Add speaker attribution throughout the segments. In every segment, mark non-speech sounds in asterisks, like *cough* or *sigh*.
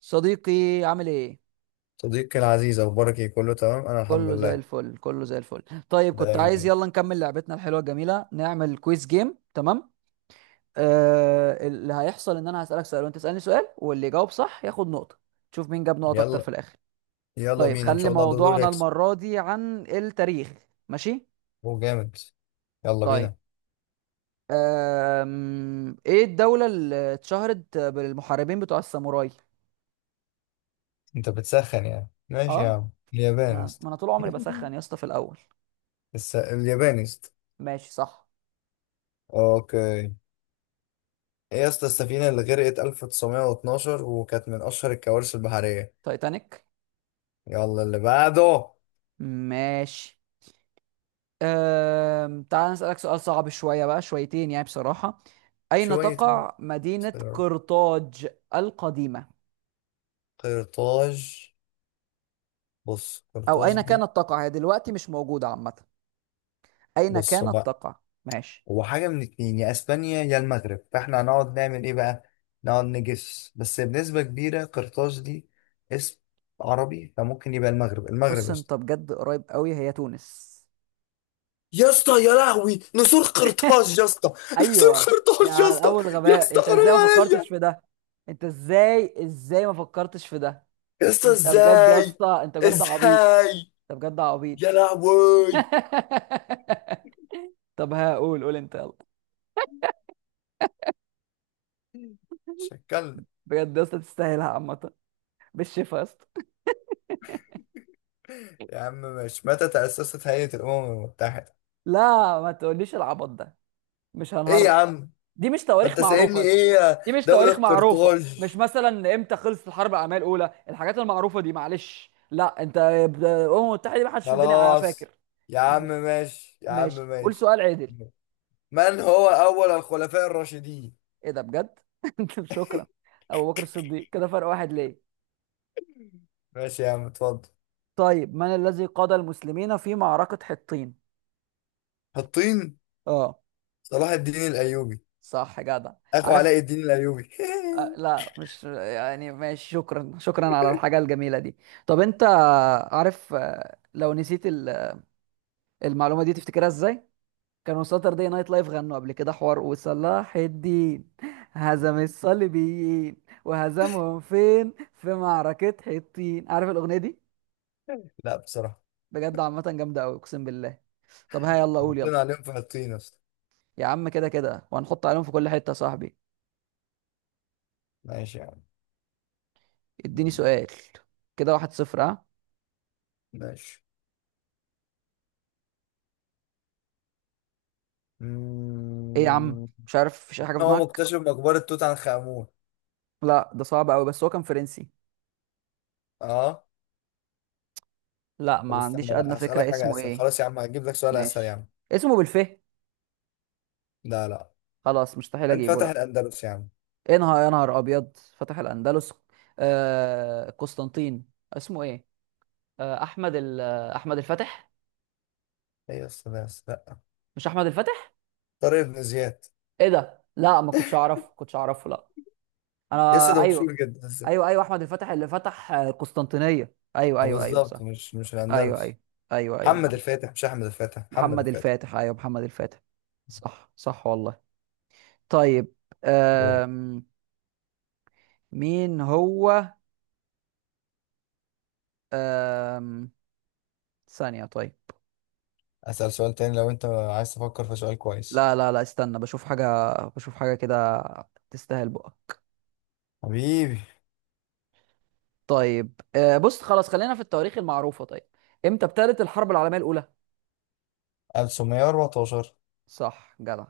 Speaker 1: صديقي، عامل ايه؟
Speaker 2: صديقي العزيز، اخبارك ايه؟ كله تمام، انا الحمد
Speaker 1: كله زي
Speaker 2: لله.
Speaker 1: الفل، كله زي الفل. طيب، كنت عايز،
Speaker 2: دايما.
Speaker 1: يلا نكمل لعبتنا الحلوه الجميله، نعمل كويز جيم، تمام. آه، اللي هيحصل ان انا هسالك سؤال، وانت تسالني سؤال، واللي يجاوب صح ياخد نقطه. تشوف مين جاب نقط اكتر في
Speaker 2: يلا.
Speaker 1: الاخر.
Speaker 2: يلا
Speaker 1: طيب
Speaker 2: بينا ان
Speaker 1: خلي
Speaker 2: شاء الله دول
Speaker 1: موضوعنا
Speaker 2: يكسب.
Speaker 1: المره دي عن التاريخ. ماشي.
Speaker 2: هو جامد. يلا
Speaker 1: طيب،
Speaker 2: بينا.
Speaker 1: ايه الدوله اللي اتشهرت بالمحاربين بتوع الساموراي؟
Speaker 2: انت بتسخن يعني؟ ماشي يا
Speaker 1: اه.
Speaker 2: عم، اليابان يا
Speaker 1: ما
Speaker 2: اسطى.
Speaker 1: ما انا طول عمري بسخن يا
Speaker 2: *laughs*
Speaker 1: اسطى في الاول.
Speaker 2: اليابان يا اسطى.
Speaker 1: ماشي، صح.
Speaker 2: اوكي. ايه يا اسطى السفينه اللي غرقت 1912 وكانت من اشهر الكوارث البحريه؟
Speaker 1: تايتانيك.
Speaker 2: يلا اللي بعده.
Speaker 1: ماشي. تعال نسألك سؤال صعب شوية، بقى شويتين يعني، بصراحة. أين
Speaker 2: شويه.
Speaker 1: تقع مدينة قرطاج القديمة؟
Speaker 2: قرطاج. بص
Speaker 1: أو
Speaker 2: قرطاج
Speaker 1: أين
Speaker 2: دي.
Speaker 1: كانت تقع، هي دلوقتي مش موجودة عامة. أين
Speaker 2: بص
Speaker 1: كانت
Speaker 2: بقى،
Speaker 1: تقع؟ ماشي.
Speaker 2: هو حاجة من اتنين، يا اسبانيا يا المغرب، فاحنا هنقعد نعمل ايه بقى؟ نقعد نجس. بس بنسبة كبيرة، قرطاج دي اسم عربي فممكن يبقى المغرب. المغرب
Speaker 1: بص،
Speaker 2: يا اسطى.
Speaker 1: أنت بجد قريب قوي، هي تونس.
Speaker 2: يا اسطى يا لهوي، نسور قرطاج يا اسطى. *laughs* نسور
Speaker 1: أيوة. يا
Speaker 2: قرطاج يا
Speaker 1: على
Speaker 2: اسطى.
Speaker 1: الأول
Speaker 2: يا
Speaker 1: غباء،
Speaker 2: اسطى
Speaker 1: أنت إزاي
Speaker 2: حرام
Speaker 1: ما
Speaker 2: عليا.
Speaker 1: فكرتش في ده؟ أنت إزاي ما فكرتش في ده؟
Speaker 2: يا اسطى
Speaker 1: أنت بجد يا
Speaker 2: ازاي؟
Speaker 1: اسطى، أنت بجد عبيط.
Speaker 2: ازاي؟
Speaker 1: أنت بجد
Speaker 2: يا
Speaker 1: عبيط.
Speaker 2: لهوي.
Speaker 1: *laughs* طب، هقول قول أنت، يلا.
Speaker 2: شكلنا.
Speaker 1: بجد يا اسطى تستاهلها عامة. بالشفا يا اسطى.
Speaker 2: يا عم، مش متى تأسست هيئة الأمم المتحدة؟
Speaker 1: لا، ما تقوليش العبط ده. مش
Speaker 2: ايه
Speaker 1: هنهرج.
Speaker 2: يا عم؟
Speaker 1: دي مش
Speaker 2: ما
Speaker 1: تواريخ
Speaker 2: انت
Speaker 1: معروفة
Speaker 2: سايبني
Speaker 1: يا اسطى.
Speaker 2: ايه يا
Speaker 1: دي مش
Speaker 2: دولة
Speaker 1: تواريخ معروفة، مش
Speaker 2: قرطاج!
Speaker 1: مثلا امتى خلصت الحرب العالمية الأولى؟ الحاجات المعروفة دي معلش. لا انت الأمم المتحدة دي ما حدش في الدنيا
Speaker 2: خلاص
Speaker 1: فاكر.
Speaker 2: يا عم،
Speaker 1: ماشي.
Speaker 2: ماشي يا عم
Speaker 1: ماشي، قول
Speaker 2: ماشي.
Speaker 1: سؤال عدل.
Speaker 2: من هو أول الخلفاء الراشدين؟
Speaker 1: ايه ده بجد! *laughs* شكرا. أبو بكر الصديق، كده فرق واحد ليه.
Speaker 2: ماشي يا عم، اتفضل.
Speaker 1: طيب، من الذي قاد المسلمين في معركة حطين؟
Speaker 2: حطين.
Speaker 1: اه.
Speaker 2: صلاح الدين الأيوبي.
Speaker 1: صح جدع.
Speaker 2: أخو
Speaker 1: عارف.
Speaker 2: علاء الدين الأيوبي.
Speaker 1: لا مش يعني، ماشي، شكرا، شكرا على الحاجة الجميلة دي. طب انت عارف، لو نسيت المعلومة دي تفتكرها ازاي؟ كانوا ساتردي نايت لايف غنوا قبل كده حوار، وصلاح الدين هزم الصليبيين. وهزمهم فين؟ في معركة حطين، عارف الأغنية دي؟
Speaker 2: *laughs* لا بصراحة.
Speaker 1: بجد عامة جامدة أوي، أقسم بالله. طب ها، يلا قول، يلا.
Speaker 2: حطينا عليهم في حطين أصلا.
Speaker 1: يا عم كده كده وهنحط عليهم في كل حتة يا صاحبي.
Speaker 2: ماشي يا عم.
Speaker 1: اديني سؤال. كده، 1-0، ها؟
Speaker 2: ماشي.
Speaker 1: ايه يا عم،
Speaker 2: مم.
Speaker 1: مش عارف؟ مفيش أي حاجة في
Speaker 2: هو
Speaker 1: دماغك؟
Speaker 2: مكتشف مقبرة توت عنخ آمون.
Speaker 1: لا، ده صعب قوي، بس هو كان فرنسي.
Speaker 2: اه.
Speaker 1: لا، ما
Speaker 2: طب
Speaker 1: عنديش
Speaker 2: استنى
Speaker 1: ادنى
Speaker 2: بقى، هسألك
Speaker 1: فكرة
Speaker 2: حاجة
Speaker 1: اسمه
Speaker 2: أسهل.
Speaker 1: ايه.
Speaker 2: خلاص يا عم، هجيب لك سؤال أسهل يا
Speaker 1: ماشي.
Speaker 2: عم.
Speaker 1: اسمه بالف.
Speaker 2: لا لا.
Speaker 1: خلاص مستحيل
Speaker 2: من
Speaker 1: اجيبه،
Speaker 2: فتح
Speaker 1: لا.
Speaker 2: الأندلس يا عم؟
Speaker 1: ايه نهار يا نهار ابيض! فتح الاندلس. آه، قسطنطين. اسمه ايه؟ آه احمد ال- آه، احمد الفاتح.
Speaker 2: ايه السلام؟ لا.
Speaker 1: مش احمد الفاتح؟
Speaker 2: طارق بن زياد.
Speaker 1: ايه ده! لا ما كنتش اعرف، كنتش اعرفه، لا.
Speaker 2: لسه
Speaker 1: انا
Speaker 2: ده
Speaker 1: ايوه.
Speaker 2: مشهور جدا لسه.
Speaker 1: ايوه، ايوه، احمد الفاتح اللي فتح القسطنطينية، ايوه، ايوه، ايوه،
Speaker 2: بالظبط،
Speaker 1: صح.
Speaker 2: مش
Speaker 1: ايوه،
Speaker 2: الاندلس.
Speaker 1: ايوه. ايوه، ايوه،
Speaker 2: محمد
Speaker 1: معلش.
Speaker 2: الفاتح، مش احمد الفاتح، محمد
Speaker 1: محمد
Speaker 2: الفاتح.
Speaker 1: الفاتح، ايوه محمد الفاتح. صح، صح والله. طيب.
Speaker 2: دور.
Speaker 1: أم... مين هو. أم... ثانية، طيب.
Speaker 2: اسال سؤال تاني لو انت عايز تفكر في سؤال كويس.
Speaker 1: لا، لا، لا، استنى بشوف حاجة، بشوف حاجة كده. تستاهل بقك.
Speaker 2: حبيبي.
Speaker 1: طيب، بص خلاص خلينا في التواريخ المعروفة، طيب. امتى ابتدت الحرب العالمية الأولى؟
Speaker 2: 1914.
Speaker 1: صح جدع.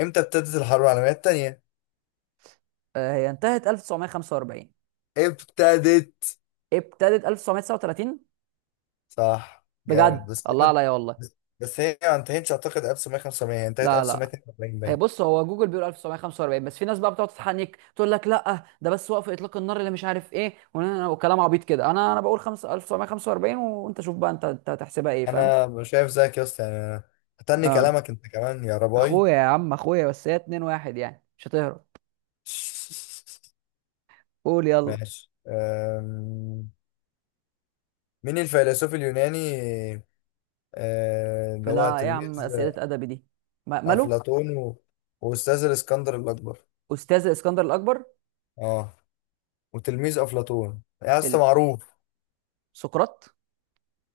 Speaker 2: امتى ابتدت الحرب العالميه الثانيه؟
Speaker 1: هي انتهت 1945.
Speaker 2: ابتدت.
Speaker 1: ابتدت 1939.
Speaker 2: صح جامد.
Speaker 1: بجد، الله عليا والله.
Speaker 2: بس هي ما انتهتش اعتقد 1905، هي انتهت
Speaker 1: لا، لا،
Speaker 2: 1942
Speaker 1: هي
Speaker 2: باين.
Speaker 1: بص، هو جوجل بيقول 1945، بس في ناس بقى بتقعد تتحنك تقول لك لا، ده بس وقف اطلاق النار اللي مش عارف ايه، وكلام عبيط كده. انا بقول 5 1945، وانت شوف بقى، انت هتحسبها ايه، فاهم؟
Speaker 2: انا مش شايف زيك يا اسطى يعني. أنا هتني
Speaker 1: اه.
Speaker 2: كلامك انت كمان يا رباي.
Speaker 1: اخويا يا عم، اخويا بس، هي 2-1 يعني، مش هتهرب. قول
Speaker 2: *laughs*
Speaker 1: يلا.
Speaker 2: ماشي. مين الفيلسوف اليوناني، اللي هو
Speaker 1: فلا إيه يا عم،
Speaker 2: تلميذ
Speaker 1: اسئله ادبي دي. ماله.
Speaker 2: أفلاطون وأستاذ الإسكندر الأكبر؟
Speaker 1: استاذ الاسكندر الاكبر.
Speaker 2: اه. وتلميذ أفلاطون يا اسطى
Speaker 1: ال-
Speaker 2: معروف.
Speaker 1: سقراط.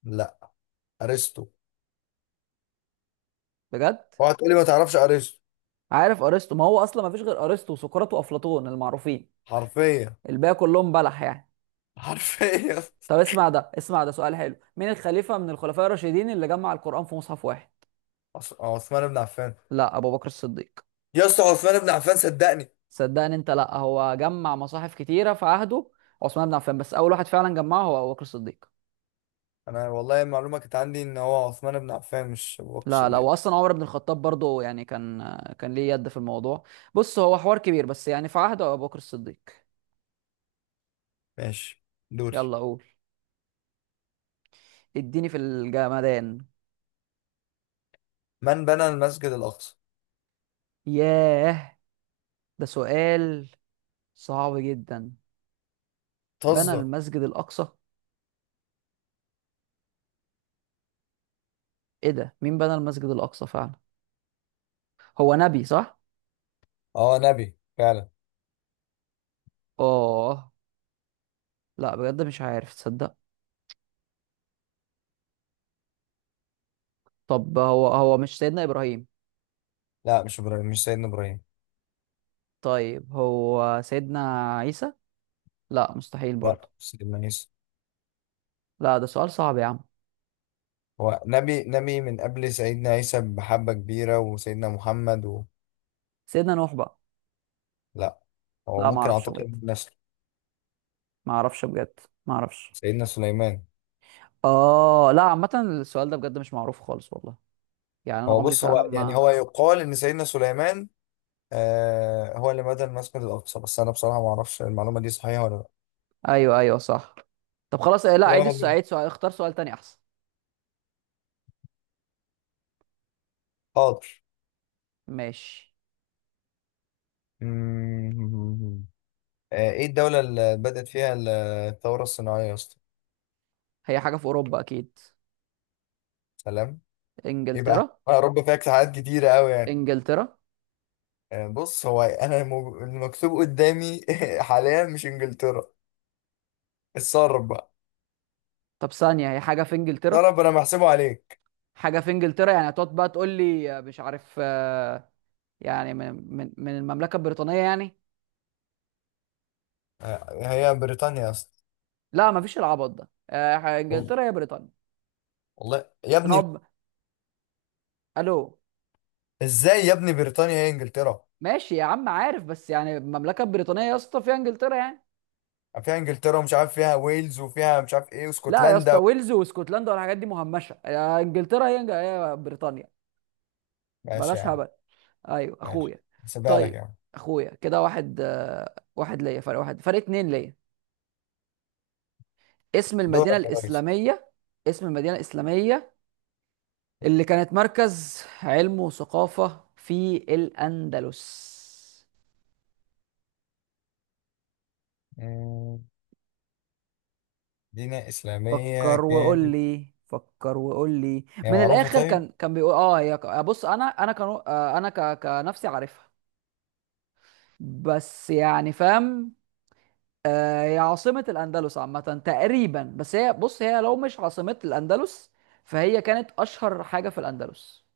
Speaker 2: لا. أرسطو.
Speaker 1: بجد.
Speaker 2: اوعى تقولي ما تعرفش أرسطو.
Speaker 1: عارف ارسطو، ما هو اصلا ما فيش غير ارسطو وسقراط وافلاطون المعروفين.
Speaker 2: حرفيا.
Speaker 1: الباقي كلهم بلح يعني.
Speaker 2: *laughs* حرفيا.
Speaker 1: طب اسمع ده، اسمع ده، سؤال حلو، مين الخليفة من الخلفاء الراشدين اللي جمع القرآن في مصحف واحد؟
Speaker 2: عثمان بن عفان.
Speaker 1: لا، أبو بكر الصديق.
Speaker 2: يا اسطى، عثمان بن عفان صدقني.
Speaker 1: صدقني انت، لا هو جمع مصاحف كتيرة في عهده عثمان بن عفان، بس أول واحد فعلا جمعه هو أبو بكر الصديق.
Speaker 2: أنا والله المعلومة كانت عندي إن هو عثمان بن عفان، مش أبو بكر
Speaker 1: لا، لا،
Speaker 2: الصديق.
Speaker 1: وأصلا عمر بن الخطاب برضه يعني كان، كان ليه يد في الموضوع. بص هو حوار كبير بس يعني، في عهده أبو بكر الصديق.
Speaker 2: ماشي. دوري.
Speaker 1: يلا قول. اديني في الجمدان.
Speaker 2: من بنى المسجد الأقصى؟
Speaker 1: ياه، ده سؤال صعب جدا. بنى
Speaker 2: تهزر.
Speaker 1: المسجد الأقصى. ايه ده، مين بنى المسجد الأقصى فعلا؟ هو نبي، صح؟
Speaker 2: اه نبي فعلا.
Speaker 1: اه. لا بجد مش عارف، تصدق. طب، هو مش سيدنا ابراهيم؟
Speaker 2: لا مش إبراهيم، مش سيدنا إبراهيم.
Speaker 1: طيب، هو سيدنا عيسى؟ لا مستحيل
Speaker 2: لا
Speaker 1: برضه.
Speaker 2: سيدنا عيسى.
Speaker 1: لا، ده سؤال صعب يا عم.
Speaker 2: هو نبي، نبي من قبل سيدنا عيسى بحبة كبيرة وسيدنا محمد
Speaker 1: سيدنا نوح بقى؟
Speaker 2: لا. هو
Speaker 1: لا ما
Speaker 2: ممكن
Speaker 1: اعرفش
Speaker 2: أعتقد
Speaker 1: بجد.
Speaker 2: من نسل
Speaker 1: ما اعرفش بجد. ما اعرفش.
Speaker 2: سيدنا سليمان.
Speaker 1: اه، لا عامه السؤال ده بجد مش معروف خالص والله. يعني انا
Speaker 2: هو
Speaker 1: عمري
Speaker 2: بص، هو
Speaker 1: فعلا
Speaker 2: يعني
Speaker 1: ما...
Speaker 2: هو يقال إن سيدنا سليمان، آه، هو اللي بنى المسجد الأقصى، بس أنا بصراحة ما أعرفش المعلومة دي صحيحة ولا لا.
Speaker 1: ايوه، ايوه، صح. طب خلاص. إيه، لا
Speaker 2: كده
Speaker 1: عيد
Speaker 2: واحد
Speaker 1: السؤال،
Speaker 2: منهم.
Speaker 1: عيد سؤال، اختار سؤال تاني احسن.
Speaker 2: حاضر.
Speaker 1: ماشي.
Speaker 2: مم. آه، إيه الدولة اللي بدأت فيها الثورة الصناعية يا اسطى؟
Speaker 1: هي حاجه في اوروبا اكيد.
Speaker 2: سلام. إيه بقى؟
Speaker 1: انجلترا.
Speaker 2: يا رب فيها اجتهادات كتيرة أوي يعني.
Speaker 1: انجلترا.
Speaker 2: بص هو المكتوب قدامي. *laughs* حاليا مش انجلترا. اتصرف بقى.
Speaker 1: طب ثانيه، هي حاجه في انجلترا.
Speaker 2: اتصرف، انا محسبه عليك.
Speaker 1: حاجه في انجلترا يعني، هتقعد بقى تقول لي مش عارف يعني من المملكه البريطانيه يعني.
Speaker 2: هي بريطانيا اصلا.
Speaker 1: لا مفيش العبط ده،
Speaker 2: وال-
Speaker 1: انجلترا هي بريطانيا.
Speaker 2: والله يا ابني.
Speaker 1: نوب. الو.
Speaker 2: ازاي يا ابني بريطانيا هي انجلترا؟
Speaker 1: ماشي يا عم، عارف، بس يعني المملكه البريطانيه يا اسطى فيها انجلترا يعني.
Speaker 2: فيها انجلترا ومش عارف فيها ويلز وفيها مش عارف ايه،
Speaker 1: لا يا اسطى،
Speaker 2: واسكتلندا
Speaker 1: ويلز واسكتلندا والحاجات دي مهمشه، انجلترا هي بريطانيا.
Speaker 2: ماشي يا
Speaker 1: بلاش
Speaker 2: عم،
Speaker 1: هبل. ايوه
Speaker 2: ماشي.
Speaker 1: اخويا.
Speaker 2: هسيبها لك يا
Speaker 1: طيب.
Speaker 2: عم.
Speaker 1: اخويا، كده واحد، واحد ليا، فرق واحد، فرق اتنين ليا. اسم المدينه
Speaker 2: دورك يا ريس.
Speaker 1: الاسلاميه. اسم المدينه الاسلاميه اللي كانت مركز علم وثقافة في الأندلس.
Speaker 2: مم، دينا اسلاميه
Speaker 1: فكر وقول
Speaker 2: كانت.
Speaker 1: لي، فكر وقول لي،
Speaker 2: هي
Speaker 1: من
Speaker 2: معروفه
Speaker 1: الآخر
Speaker 2: طيب
Speaker 1: كان بيقول اه، هي بص، أنا كان، أنا كنفسي عارفها. بس يعني، فاهم. هي عاصمة الأندلس عامة، تقريبا. بس هي بص، هي لو مش عاصمة الأندلس، فهي كانت أشهر حاجة في الأندلس.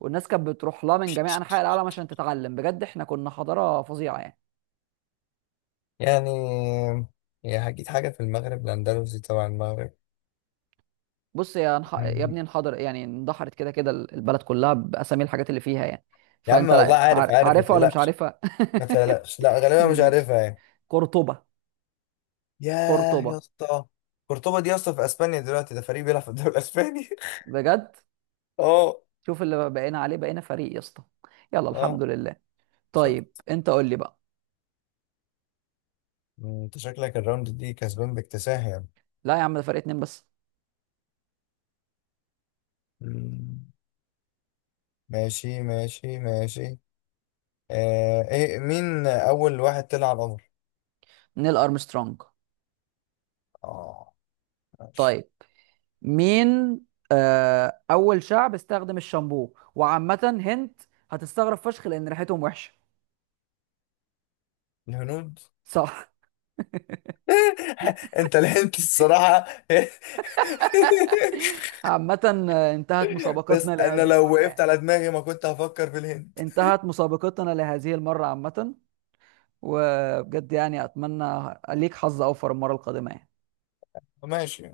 Speaker 1: والناس كانت بتروح لها من جميع أنحاء العالم عشان تتعلم، بجد احنا كنا حضارة فظيعة يعني.
Speaker 2: يعني. هي هجيب حاجه في المغرب الاندلسي، طبعا المغرب.
Speaker 1: بص يا يا ابني، انحدر يعني اندحرت كده كده، البلد كلها باسامي الحاجات اللي فيها يعني.
Speaker 2: يا عم
Speaker 1: فانت
Speaker 2: والله عارف، عارف ما
Speaker 1: عارفها ولا مش
Speaker 2: تقلقش.
Speaker 1: عارفها.
Speaker 2: ما تقلقش، لا
Speaker 1: *laughs*
Speaker 2: غالبا مش
Speaker 1: ماشي.
Speaker 2: عارفها يعني.
Speaker 1: قرطبة.
Speaker 2: ياه
Speaker 1: قرطبة.
Speaker 2: يا اسطى. قرطبة دي يا اسطى في اسبانيا دلوقتي، ده فريق بيلعب في الدوري الاسباني.
Speaker 1: بجد؟
Speaker 2: *laughs* اه.
Speaker 1: شوف اللي بقينا عليه، بقينا فريق يا اسطى. يلا، الحمد
Speaker 2: اه.
Speaker 1: لله.
Speaker 2: شوف،
Speaker 1: طيب، انت قول لي بقى.
Speaker 2: انت شكلك الراوند دي كسبان باكتساح يعني.
Speaker 1: لا يا عم، ده فريق اتنين بس.
Speaker 2: مم. ماشي ماشي ماشي. آه، ايه؟ مين اول واحد طلع على القمر؟
Speaker 1: نيل ارمسترونج.
Speaker 2: اه. ماشي.
Speaker 1: طيب. مين... اول شعب استخدم الشامبو، وعامة هنت هتستغرب فشخ لان ريحتهم وحشة.
Speaker 2: الهنود.
Speaker 1: صح.
Speaker 2: *laughs* انت لحنت الصراحة.
Speaker 1: عامة انتهت
Speaker 2: *laughs* بس
Speaker 1: مسابقتنا
Speaker 2: انا
Speaker 1: لهذه
Speaker 2: لو
Speaker 1: المرة
Speaker 2: وقفت
Speaker 1: يعني.
Speaker 2: على دماغي ما كنت هفكر في الهند.
Speaker 1: انتهت مسابقتنا لهذه المرة عامة. وبجد يعني، أتمنى ليك حظ أوفر المرة القادمة يعني.
Speaker 2: ماشي